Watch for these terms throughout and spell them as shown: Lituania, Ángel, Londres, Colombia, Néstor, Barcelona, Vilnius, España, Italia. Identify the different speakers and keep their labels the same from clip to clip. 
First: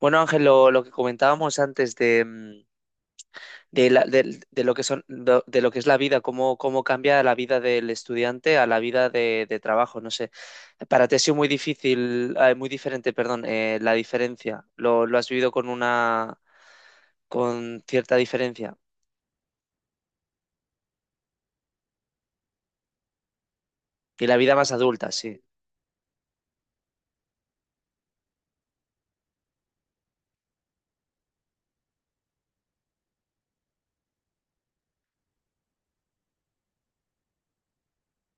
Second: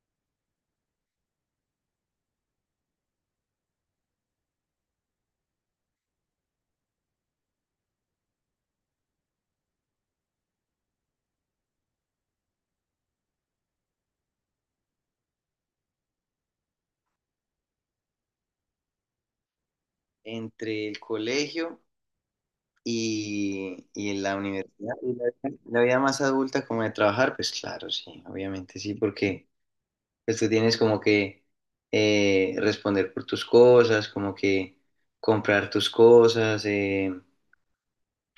Speaker 1: Bueno, Ángel, lo que comentábamos antes de, mm, de, la- del- de lo que son, lo que es la vida, cómo cambia la vida del estudiante a la vida de trabajo, no sé. Para ti ha sido muy difícil, muy diferente, perdón, la diferencia. Lo has vivido con con cierta diferencia.
Speaker 2: Entre el colegio y
Speaker 1: Y la
Speaker 2: la
Speaker 1: vida más
Speaker 2: universidad
Speaker 1: adulta,
Speaker 2: y la,
Speaker 1: sí.
Speaker 2: la vida más adulta como de trabajar, pues claro, sí, obviamente sí, porque pues, tú tienes como que responder por tus cosas, como que comprar tus cosas,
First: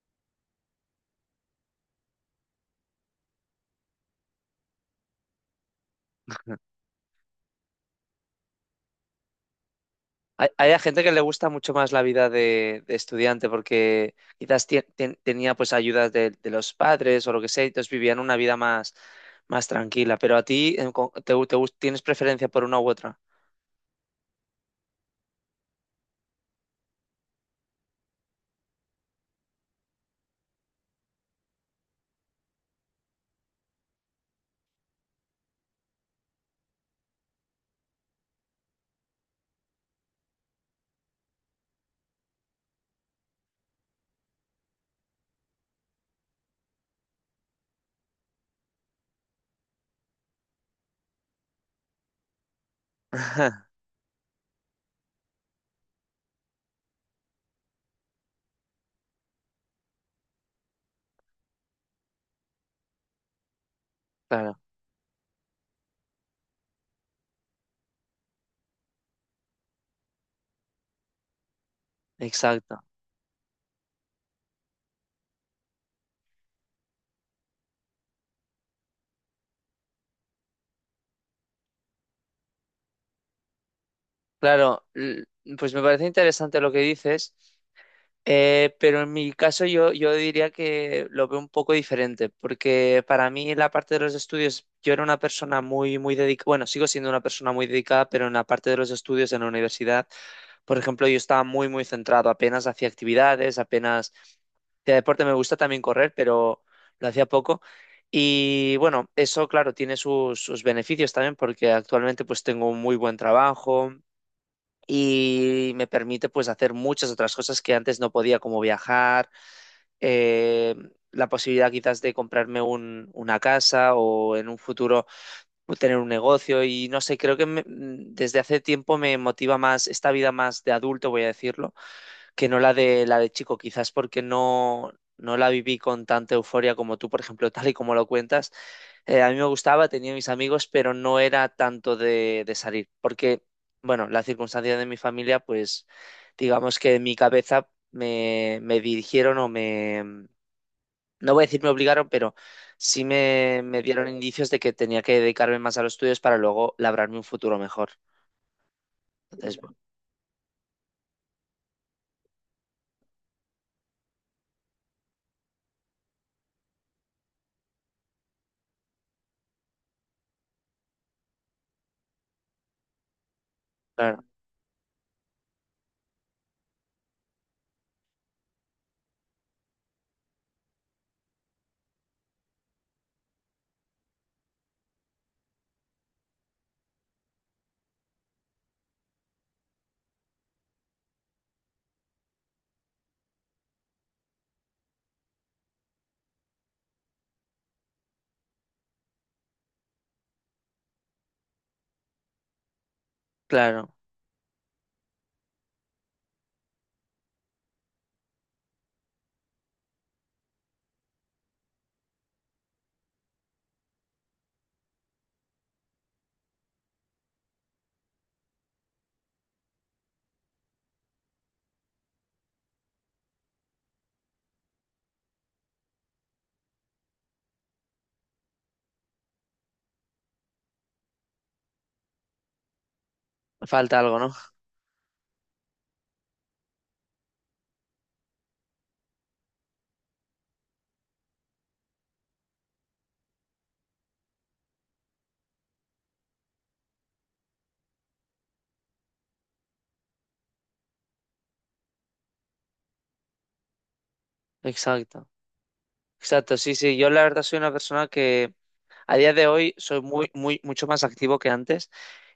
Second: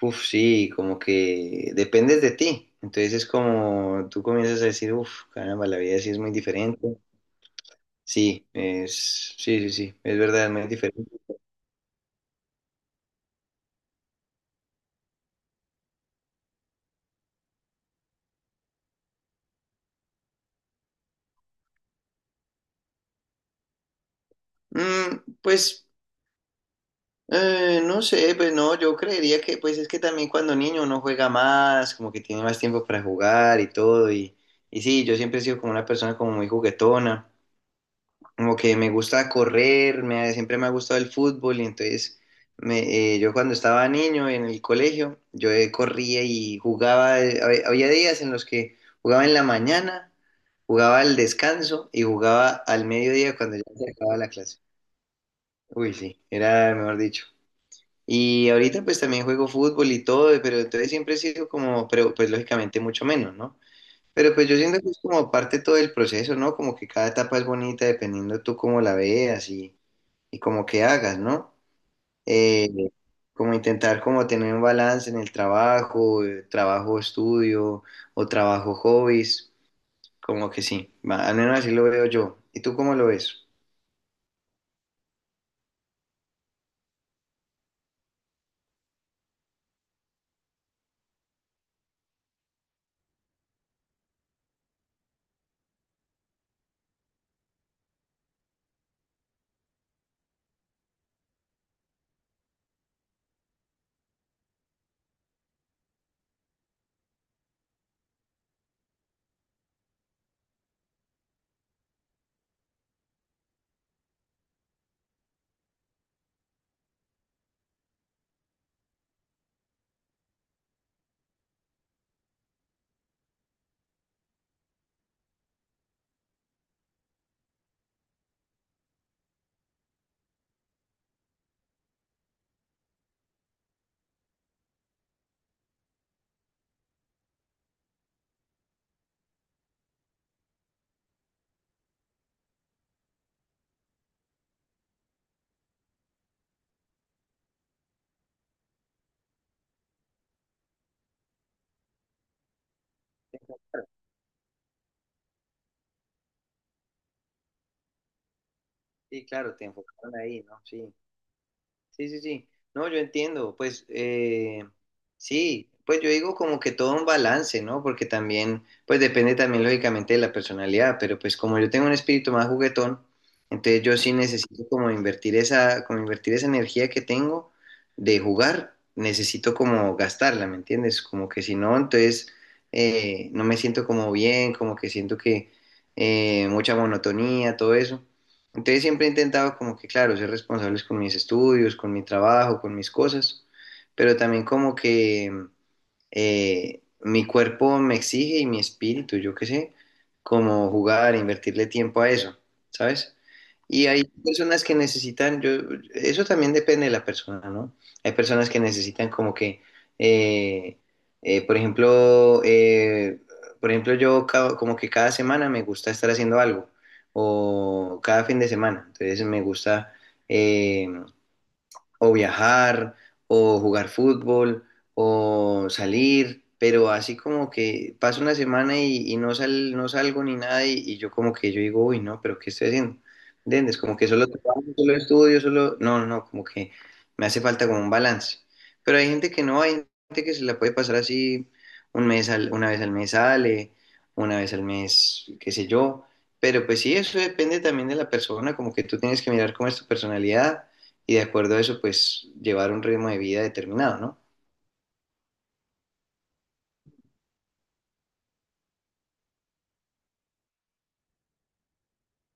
Speaker 2: uf, sí, como que dependes de ti. Entonces es como tú comienzas a decir, uff, caramba, la vida sí es muy diferente. Sí, es, sí, sí, sí, es verdad,
Speaker 1: Hay,
Speaker 2: es muy
Speaker 1: hay a gente
Speaker 2: diferente.
Speaker 1: que le gusta mucho más la vida de estudiante porque quizás tenía pues ayudas de los padres o lo que sea, y entonces vivían una vida más tranquila. Pero a ti en co- te, gu- te gus- tienes preferencia por una u otra.
Speaker 2: Mm, pues no sé, pues no, yo creería que pues es que también cuando niño uno juega más, como que tiene más tiempo para jugar y todo, y sí, yo siempre he sido como una persona como muy juguetona, como que me gusta correr, siempre me ha gustado el fútbol, y entonces yo cuando estaba niño en el colegio, yo corría y jugaba, había días en los que jugaba en la mañana, jugaba al descanso y jugaba al mediodía cuando ya se acababa la clase. Uy, sí, era mejor dicho. Y ahorita pues también juego fútbol y todo, pero entonces siempre he sido como, pero pues lógicamente mucho menos, ¿no? Pero pues yo
Speaker 1: Claro,
Speaker 2: siento que es como parte todo del proceso, ¿no? Como que cada etapa es bonita dependiendo tú cómo la veas y como que hagas, ¿no? Eh,
Speaker 1: exacto.
Speaker 2: Como intentar como tener un balance en el trabajo, trabajo estudio o trabajo hobbies, como que sí, va, al menos así lo veo yo. ¿Y tú cómo lo ves?
Speaker 1: Claro, pues me parece interesante lo que dices. Pero en mi caso yo diría que lo veo un poco diferente, porque para mí la parte de los estudios, yo era una persona muy, muy dedicada, bueno, sigo siendo una persona muy dedicada, pero en la parte de los estudios en la universidad, por ejemplo, yo estaba muy, muy centrado, apenas hacía actividades, apenas de deporte me gusta también correr, pero lo hacía poco. Y bueno, eso, claro, tiene sus beneficios también, porque actualmente pues tengo un muy buen trabajo y me permite pues hacer muchas otras cosas que antes no podía, como viajar, eh, la posibilidad quizás de comprarme una casa o en un futuro pues, tener un negocio y no sé, creo que desde hace tiempo me motiva más esta vida más de adulto, voy a decirlo, que no la de chico, quizás porque no la viví con tanta euforia como tú, por ejemplo. Tal y como lo cuentas, a mí me gustaba, tenía mis amigos, pero no era tanto de salir, porque, bueno, la circunstancia de mi familia, pues, digamos que en mi cabeza me dirigieron o me, no voy a decir me obligaron, pero sí me dieron indicios de que tenía que dedicarme más a los estudios para luego labrarme un futuro mejor.
Speaker 2: Sí, claro,
Speaker 1: Entonces,
Speaker 2: te
Speaker 1: bueno,
Speaker 2: enfocaron ahí, ¿no? Sí. Sí, sí, sí. No, yo entiendo. Pues sí, pues yo digo como que todo un balance, ¿no? Porque también, pues depende también lógicamente de la personalidad, pero pues como yo tengo un espíritu más juguetón, entonces yo sí
Speaker 1: claro,
Speaker 2: necesito como invertir esa energía que tengo de jugar, necesito como gastarla, ¿me entiendes? Como que si no, entonces no me siento como bien, como que siento que mucha monotonía, todo eso. Entonces siempre he intentado como que, claro, ser responsables con mis estudios, con mi trabajo, con mis cosas, pero también como que mi cuerpo me exige y mi espíritu, yo qué sé, como jugar, invertirle tiempo a eso, ¿sabes? Y
Speaker 1: claro,
Speaker 2: hay personas que necesitan, yo, eso también depende de la persona, ¿no? Hay personas que necesitan como que, eh, eh, por ejemplo, eh, por ejemplo, como que cada semana me gusta estar haciendo algo, o cada fin de semana, entonces me gusta eh, o viajar, o jugar fútbol, o salir, pero así como que pasa una semana y no salgo ni nada, y yo como que yo digo, uy, no, pero ¿qué estoy haciendo? ¿Entiendes? Como
Speaker 1: falta
Speaker 2: que
Speaker 1: algo,
Speaker 2: solo
Speaker 1: ¿no?
Speaker 2: trabajo, solo estudio, solo... No, no, no, como que me hace falta como un balance. Pero hay gente que no, hay gente que se la puede pasar así un una vez al mes sale, una vez al mes, qué sé yo. Pero pues sí, eso depende también de la persona, como que tú tienes que mirar cómo es tu personalidad y de acuerdo a eso, pues llevar un ritmo de vida determinado, ¿no?
Speaker 1: Exacto, exacto, sí, sí, yo la verdad soy una persona que... A día de hoy soy muy, muy, mucho más activo que antes.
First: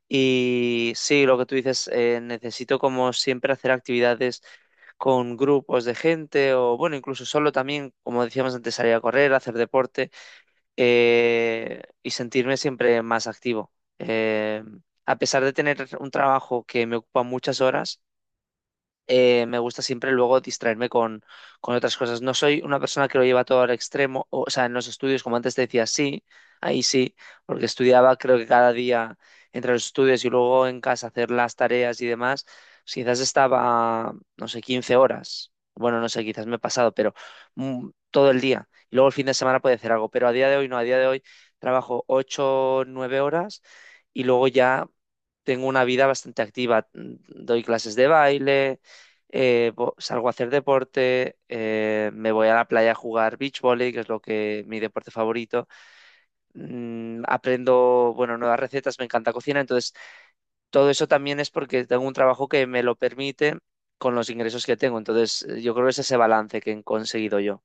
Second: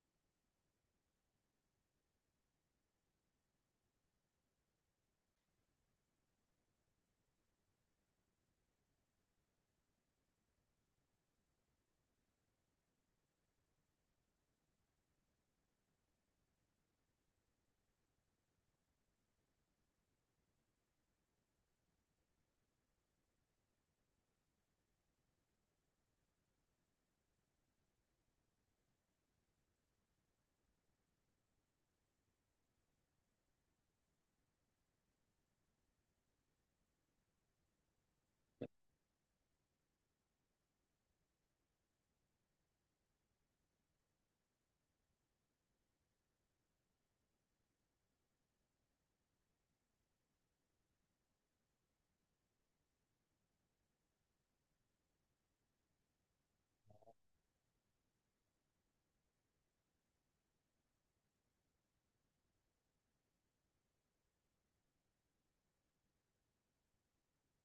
Speaker 1: Y sí, lo que tú dices, necesito como siempre hacer actividades con grupos de gente o bueno, incluso solo también, como decíamos antes, salir a correr, hacer deporte, y sentirme siempre más activo. Eh, a pesar de tener un trabajo que me ocupa muchas horas, me gusta siempre luego distraerme con otras cosas. No soy una persona que lo lleva todo al extremo, o sea, en los estudios, como antes te decía, sí, ahí sí, porque estudiaba creo que cada día entre los estudios y luego en casa hacer las tareas y demás, pues quizás estaba, no sé, 15 horas. Bueno, no sé, quizás me he pasado, pero todo el día. Y luego el fin de semana puede hacer algo, pero a día de hoy no, a día de hoy trabajo 8-9 horas y luego ya tengo una vida bastante activa. Doy clases de baile, salgo a hacer deporte, me voy a la playa a jugar beach volley, que es lo que mi deporte favorito. Aprendo, bueno, nuevas recetas, me encanta cocinar, entonces todo eso también es porque tengo un trabajo que me lo permite con los ingresos que tengo. Entonces, yo creo que es ese balance que he conseguido yo.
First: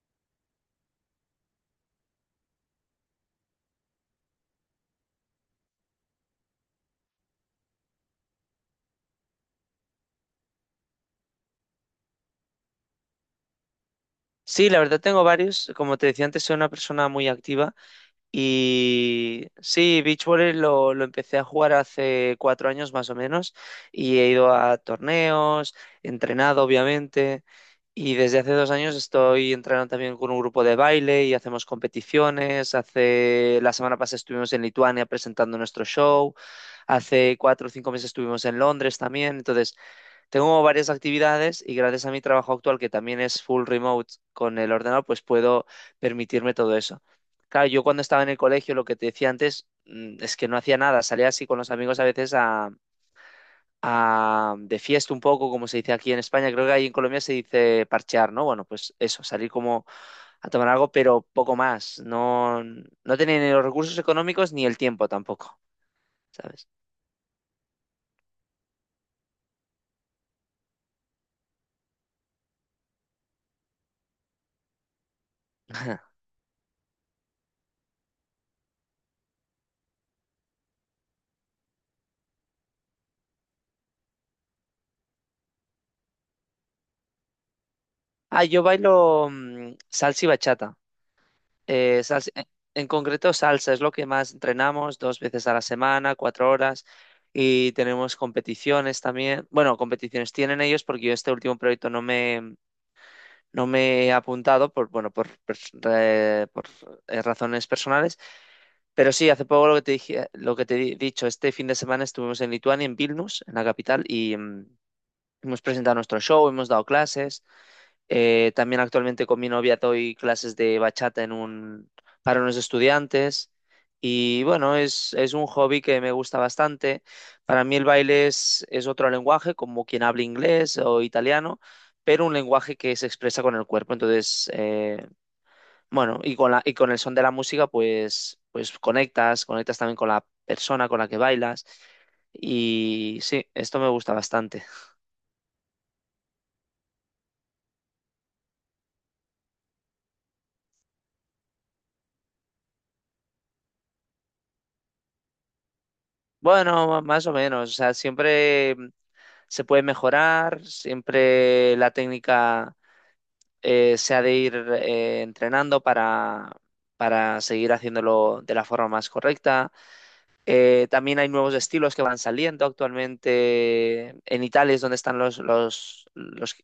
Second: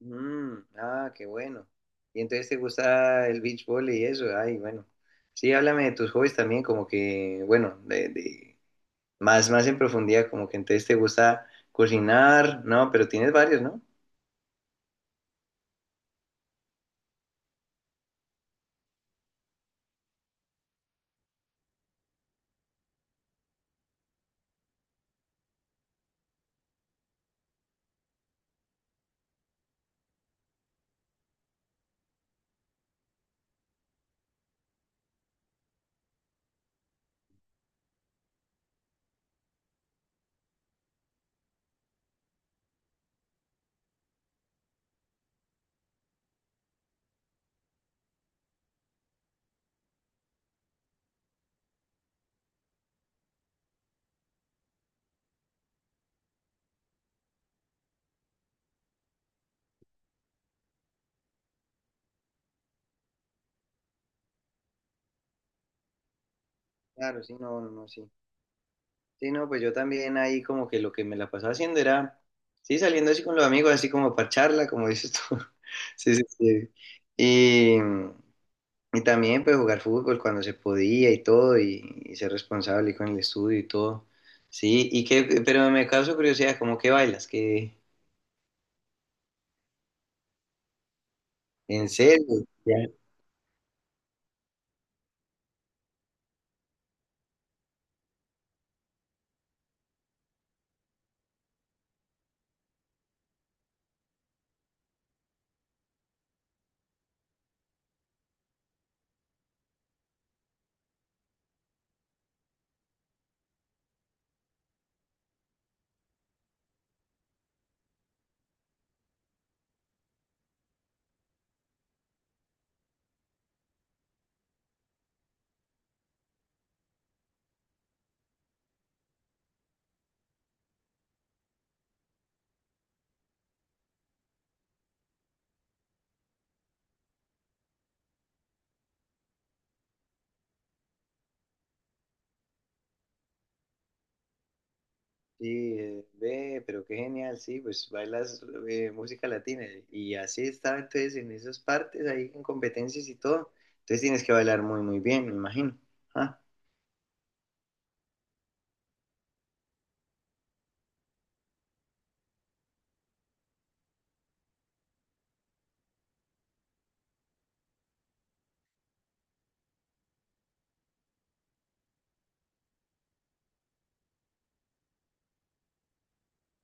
Speaker 2: Mm, ah, qué bueno. Y entonces te gusta el beach volley y eso, ay, bueno. Sí, háblame de tus hobbies también, como que, bueno, más, más en profundidad, como que entonces te gusta cocinar, ¿no? Pero tienes varios, ¿no?
Speaker 1: Sí, la verdad tengo varios. Como te decía antes, soy una persona muy activa. Y sí, beach volley lo empecé a jugar hace 4 años más o menos y he ido a torneos, he entrenado obviamente y desde hace 2 años estoy entrenando también con un grupo de baile y hacemos competiciones. Hace la semana pasada estuvimos en Lituania presentando nuestro show, hace 4 o 5 meses estuvimos en Londres también. Entonces tengo varias actividades y gracias a mi trabajo actual, que también es full remote con el ordenador, pues puedo permitirme todo eso. Claro, yo cuando estaba en el colegio, lo que te decía antes, es que no hacía nada. Salía así con los amigos a veces de fiesta un poco, como se dice aquí en España. Creo que ahí en Colombia se dice parchear, ¿no? Bueno, pues eso, salir como a tomar algo, pero poco más. No, no tenía ni los recursos económicos ni el tiempo tampoco, ¿sabes?
Speaker 2: Claro, sí, no, no, no, sí. Sí, no, pues yo también ahí como que lo que me la pasaba haciendo era, sí, saliendo así con los amigos, así como para charla, como dices tú. Sí, sí, sí. Y también pues jugar fútbol cuando se podía y todo, y ser responsable con el estudio y todo. Sí, y que, pero me causa curiosidad, ¿cómo que bailas? ¿Que
Speaker 1: Ah, yo bailo, salsa y bachata.
Speaker 2: en
Speaker 1: Eh, salsa-
Speaker 2: serio?
Speaker 1: en
Speaker 2: Ya.
Speaker 1: en concreto, salsa es lo que más entrenamos 2 veces a la semana, 4 horas, y tenemos competiciones también. Bueno, competiciones tienen ellos porque yo este último proyecto no me he apuntado por, bueno, por, pers- re- por, razones personales, pero sí, hace poco lo que te dije, lo que te he dicho, este fin de semana estuvimos en Lituania, en Vilnius, en la capital, y hemos presentado nuestro show, hemos dado clases. También actualmente con mi novia doy clases de bachata para unos estudiantes. Y bueno, es un hobby que me gusta bastante. Para mí el baile es otro lenguaje, como quien habla inglés o italiano, pero un lenguaje que se expresa con el cuerpo. Entonces, bueno, y con el son de la música, pues conectas, conectas también con la persona con la que bailas. Y sí, esto me gusta bastante.
Speaker 2: Sí, ve, pero qué genial, sí, pues bailas música latina. Y así estaba entonces en esas partes, ahí en competencias y todo. Entonces tienes que bailar muy, muy bien, me imagino. Ah,
Speaker 1: Bueno, más o menos, o sea, siempre se puede mejorar, siempre la técnica, se ha de ir, entrenando para seguir haciéndolo de la forma más correcta. También hay nuevos estilos que van saliendo actualmente. En Italia es donde están los, los, los,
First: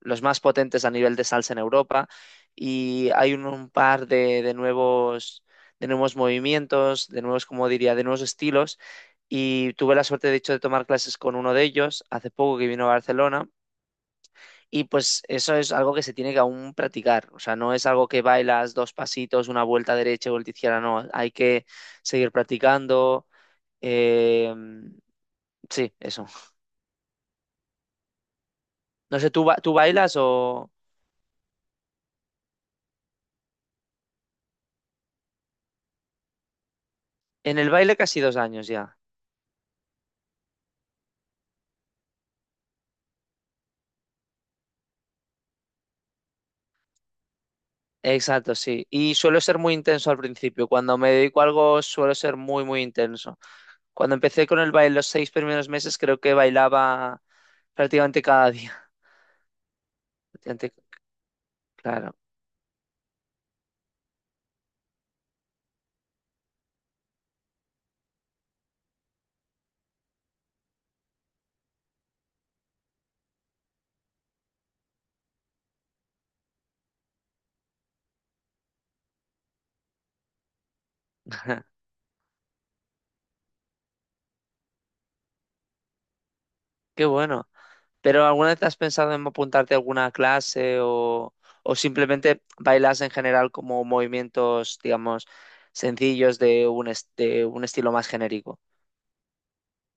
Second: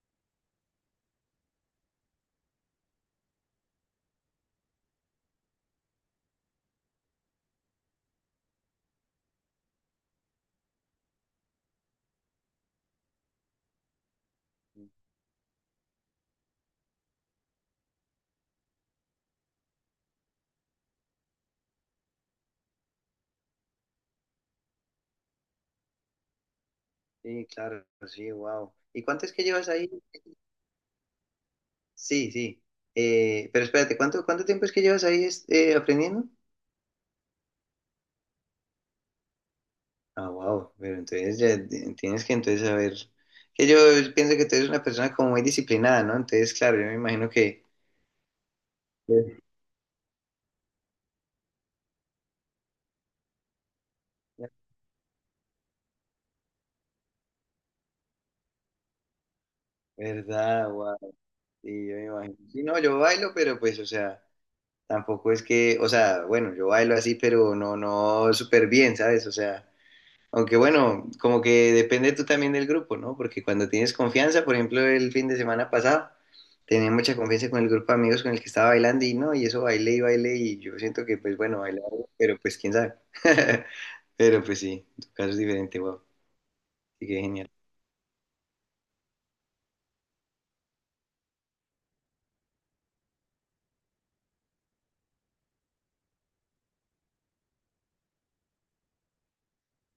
Speaker 1: los más potentes a nivel de salsa en Europa. Y hay un par de nuevos, de nuevos, movimientos, como diría, de nuevos estilos. Y tuve la suerte, de hecho, de tomar clases con uno de ellos hace poco que vino a Barcelona. Y pues eso es algo que se tiene que aún practicar. O sea, no es algo que bailas dos pasitos, una vuelta derecha, vuelta izquierda, no. Hay que seguir practicando, eh, sí, eso.
Speaker 2: sí, claro, sí, wow. ¿Y
Speaker 1: No
Speaker 2: cuánto
Speaker 1: sé,
Speaker 2: es que llevas
Speaker 1: tú
Speaker 2: ahí?
Speaker 1: bailas o...?
Speaker 2: Sí, sí. Pero espérate, ¿cuánto, cuánto tiempo es que llevas ahí aprendiendo?
Speaker 1: En el baile casi 2 años ya.
Speaker 2: Ah, wow, pero entonces ya tienes que entonces saber, que yo pienso que tú eres una persona como muy disciplinada, ¿no? Entonces, claro, yo me imagino que...
Speaker 1: Exacto, sí. Y suelo
Speaker 2: Sí.
Speaker 1: ser muy intenso al principio. Cuando me dedico a algo suelo ser muy, muy intenso. Cuando empecé con el baile los 6 primeros meses creo que bailaba prácticamente cada día.
Speaker 2: ¿Verdad?
Speaker 1: Prácticamente-
Speaker 2: Wow, sí, yo me
Speaker 1: Claro.
Speaker 2: imagino. Sí, no, yo bailo, pero pues, o sea, tampoco es que, o sea, bueno, yo bailo así, pero no, no súper bien, ¿sabes? O sea, aunque bueno, como que depende tú también del grupo, ¿no? Porque cuando tienes confianza, por ejemplo, el fin de semana pasado, tenía mucha confianza con el grupo de amigos con el que estaba bailando y no, y eso bailé y bailé y yo siento que pues bueno, bailar, pero pues quién sabe. Pero pues sí, en tu caso es diferente, wow.
Speaker 1: Qué
Speaker 2: Así que
Speaker 1: bueno.
Speaker 2: genial.
Speaker 1: ¿Pero alguna vez has pensado en apuntarte a alguna clase o, simplemente bailas en general como movimientos, digamos, sencillos de un estilo más genérico?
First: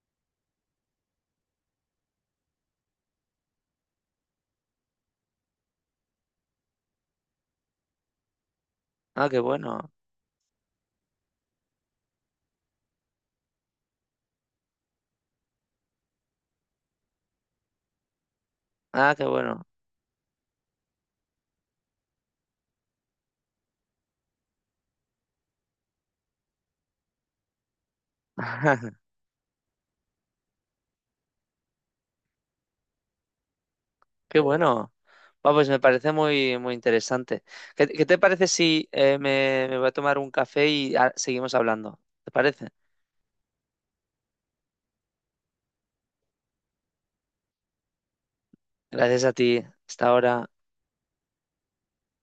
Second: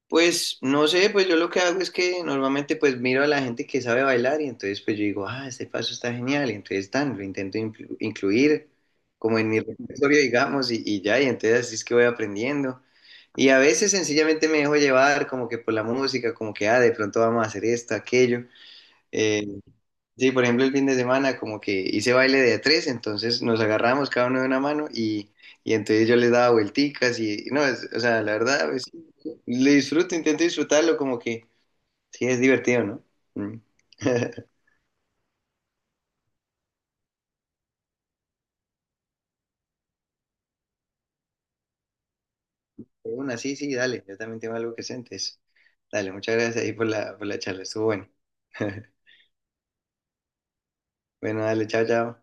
Speaker 2: Pues no sé, pues yo lo que hago es que normalmente pues miro a la gente que sabe bailar y entonces pues yo digo, ah, este paso está genial y entonces tan, lo intento incluir
Speaker 1: Ah,
Speaker 2: como
Speaker 1: qué
Speaker 2: en mi
Speaker 1: bueno.
Speaker 2: repertorio, digamos, y ya, y entonces así es que voy aprendiendo. Y a veces sencillamente me dejo llevar como que por la música, como que, ah, de pronto vamos a hacer esto, aquello.
Speaker 1: Ah, qué
Speaker 2: eh,
Speaker 1: bueno.
Speaker 2: Sí, por ejemplo, el fin de semana como que hice baile de a tres, entonces nos agarramos cada uno de una mano y entonces yo les daba vuelticas y no, o sea, la verdad, pues, le disfruto, intento disfrutarlo como que sí es divertido, ¿no? Mm.
Speaker 1: Qué bueno. Ah, pues me parece muy, muy interesante. ¿Qué te parece si me voy a tomar un café y seguimos hablando? ¿Te parece?
Speaker 2: De una, sí, sí, dale, yo también tengo algo que sientes. Dale, muchas gracias ahí por por la charla, estuvo bueno.
Speaker 1: Gracias a ti. Hasta ahora.
Speaker 2: Bueno, dale, chao, chao.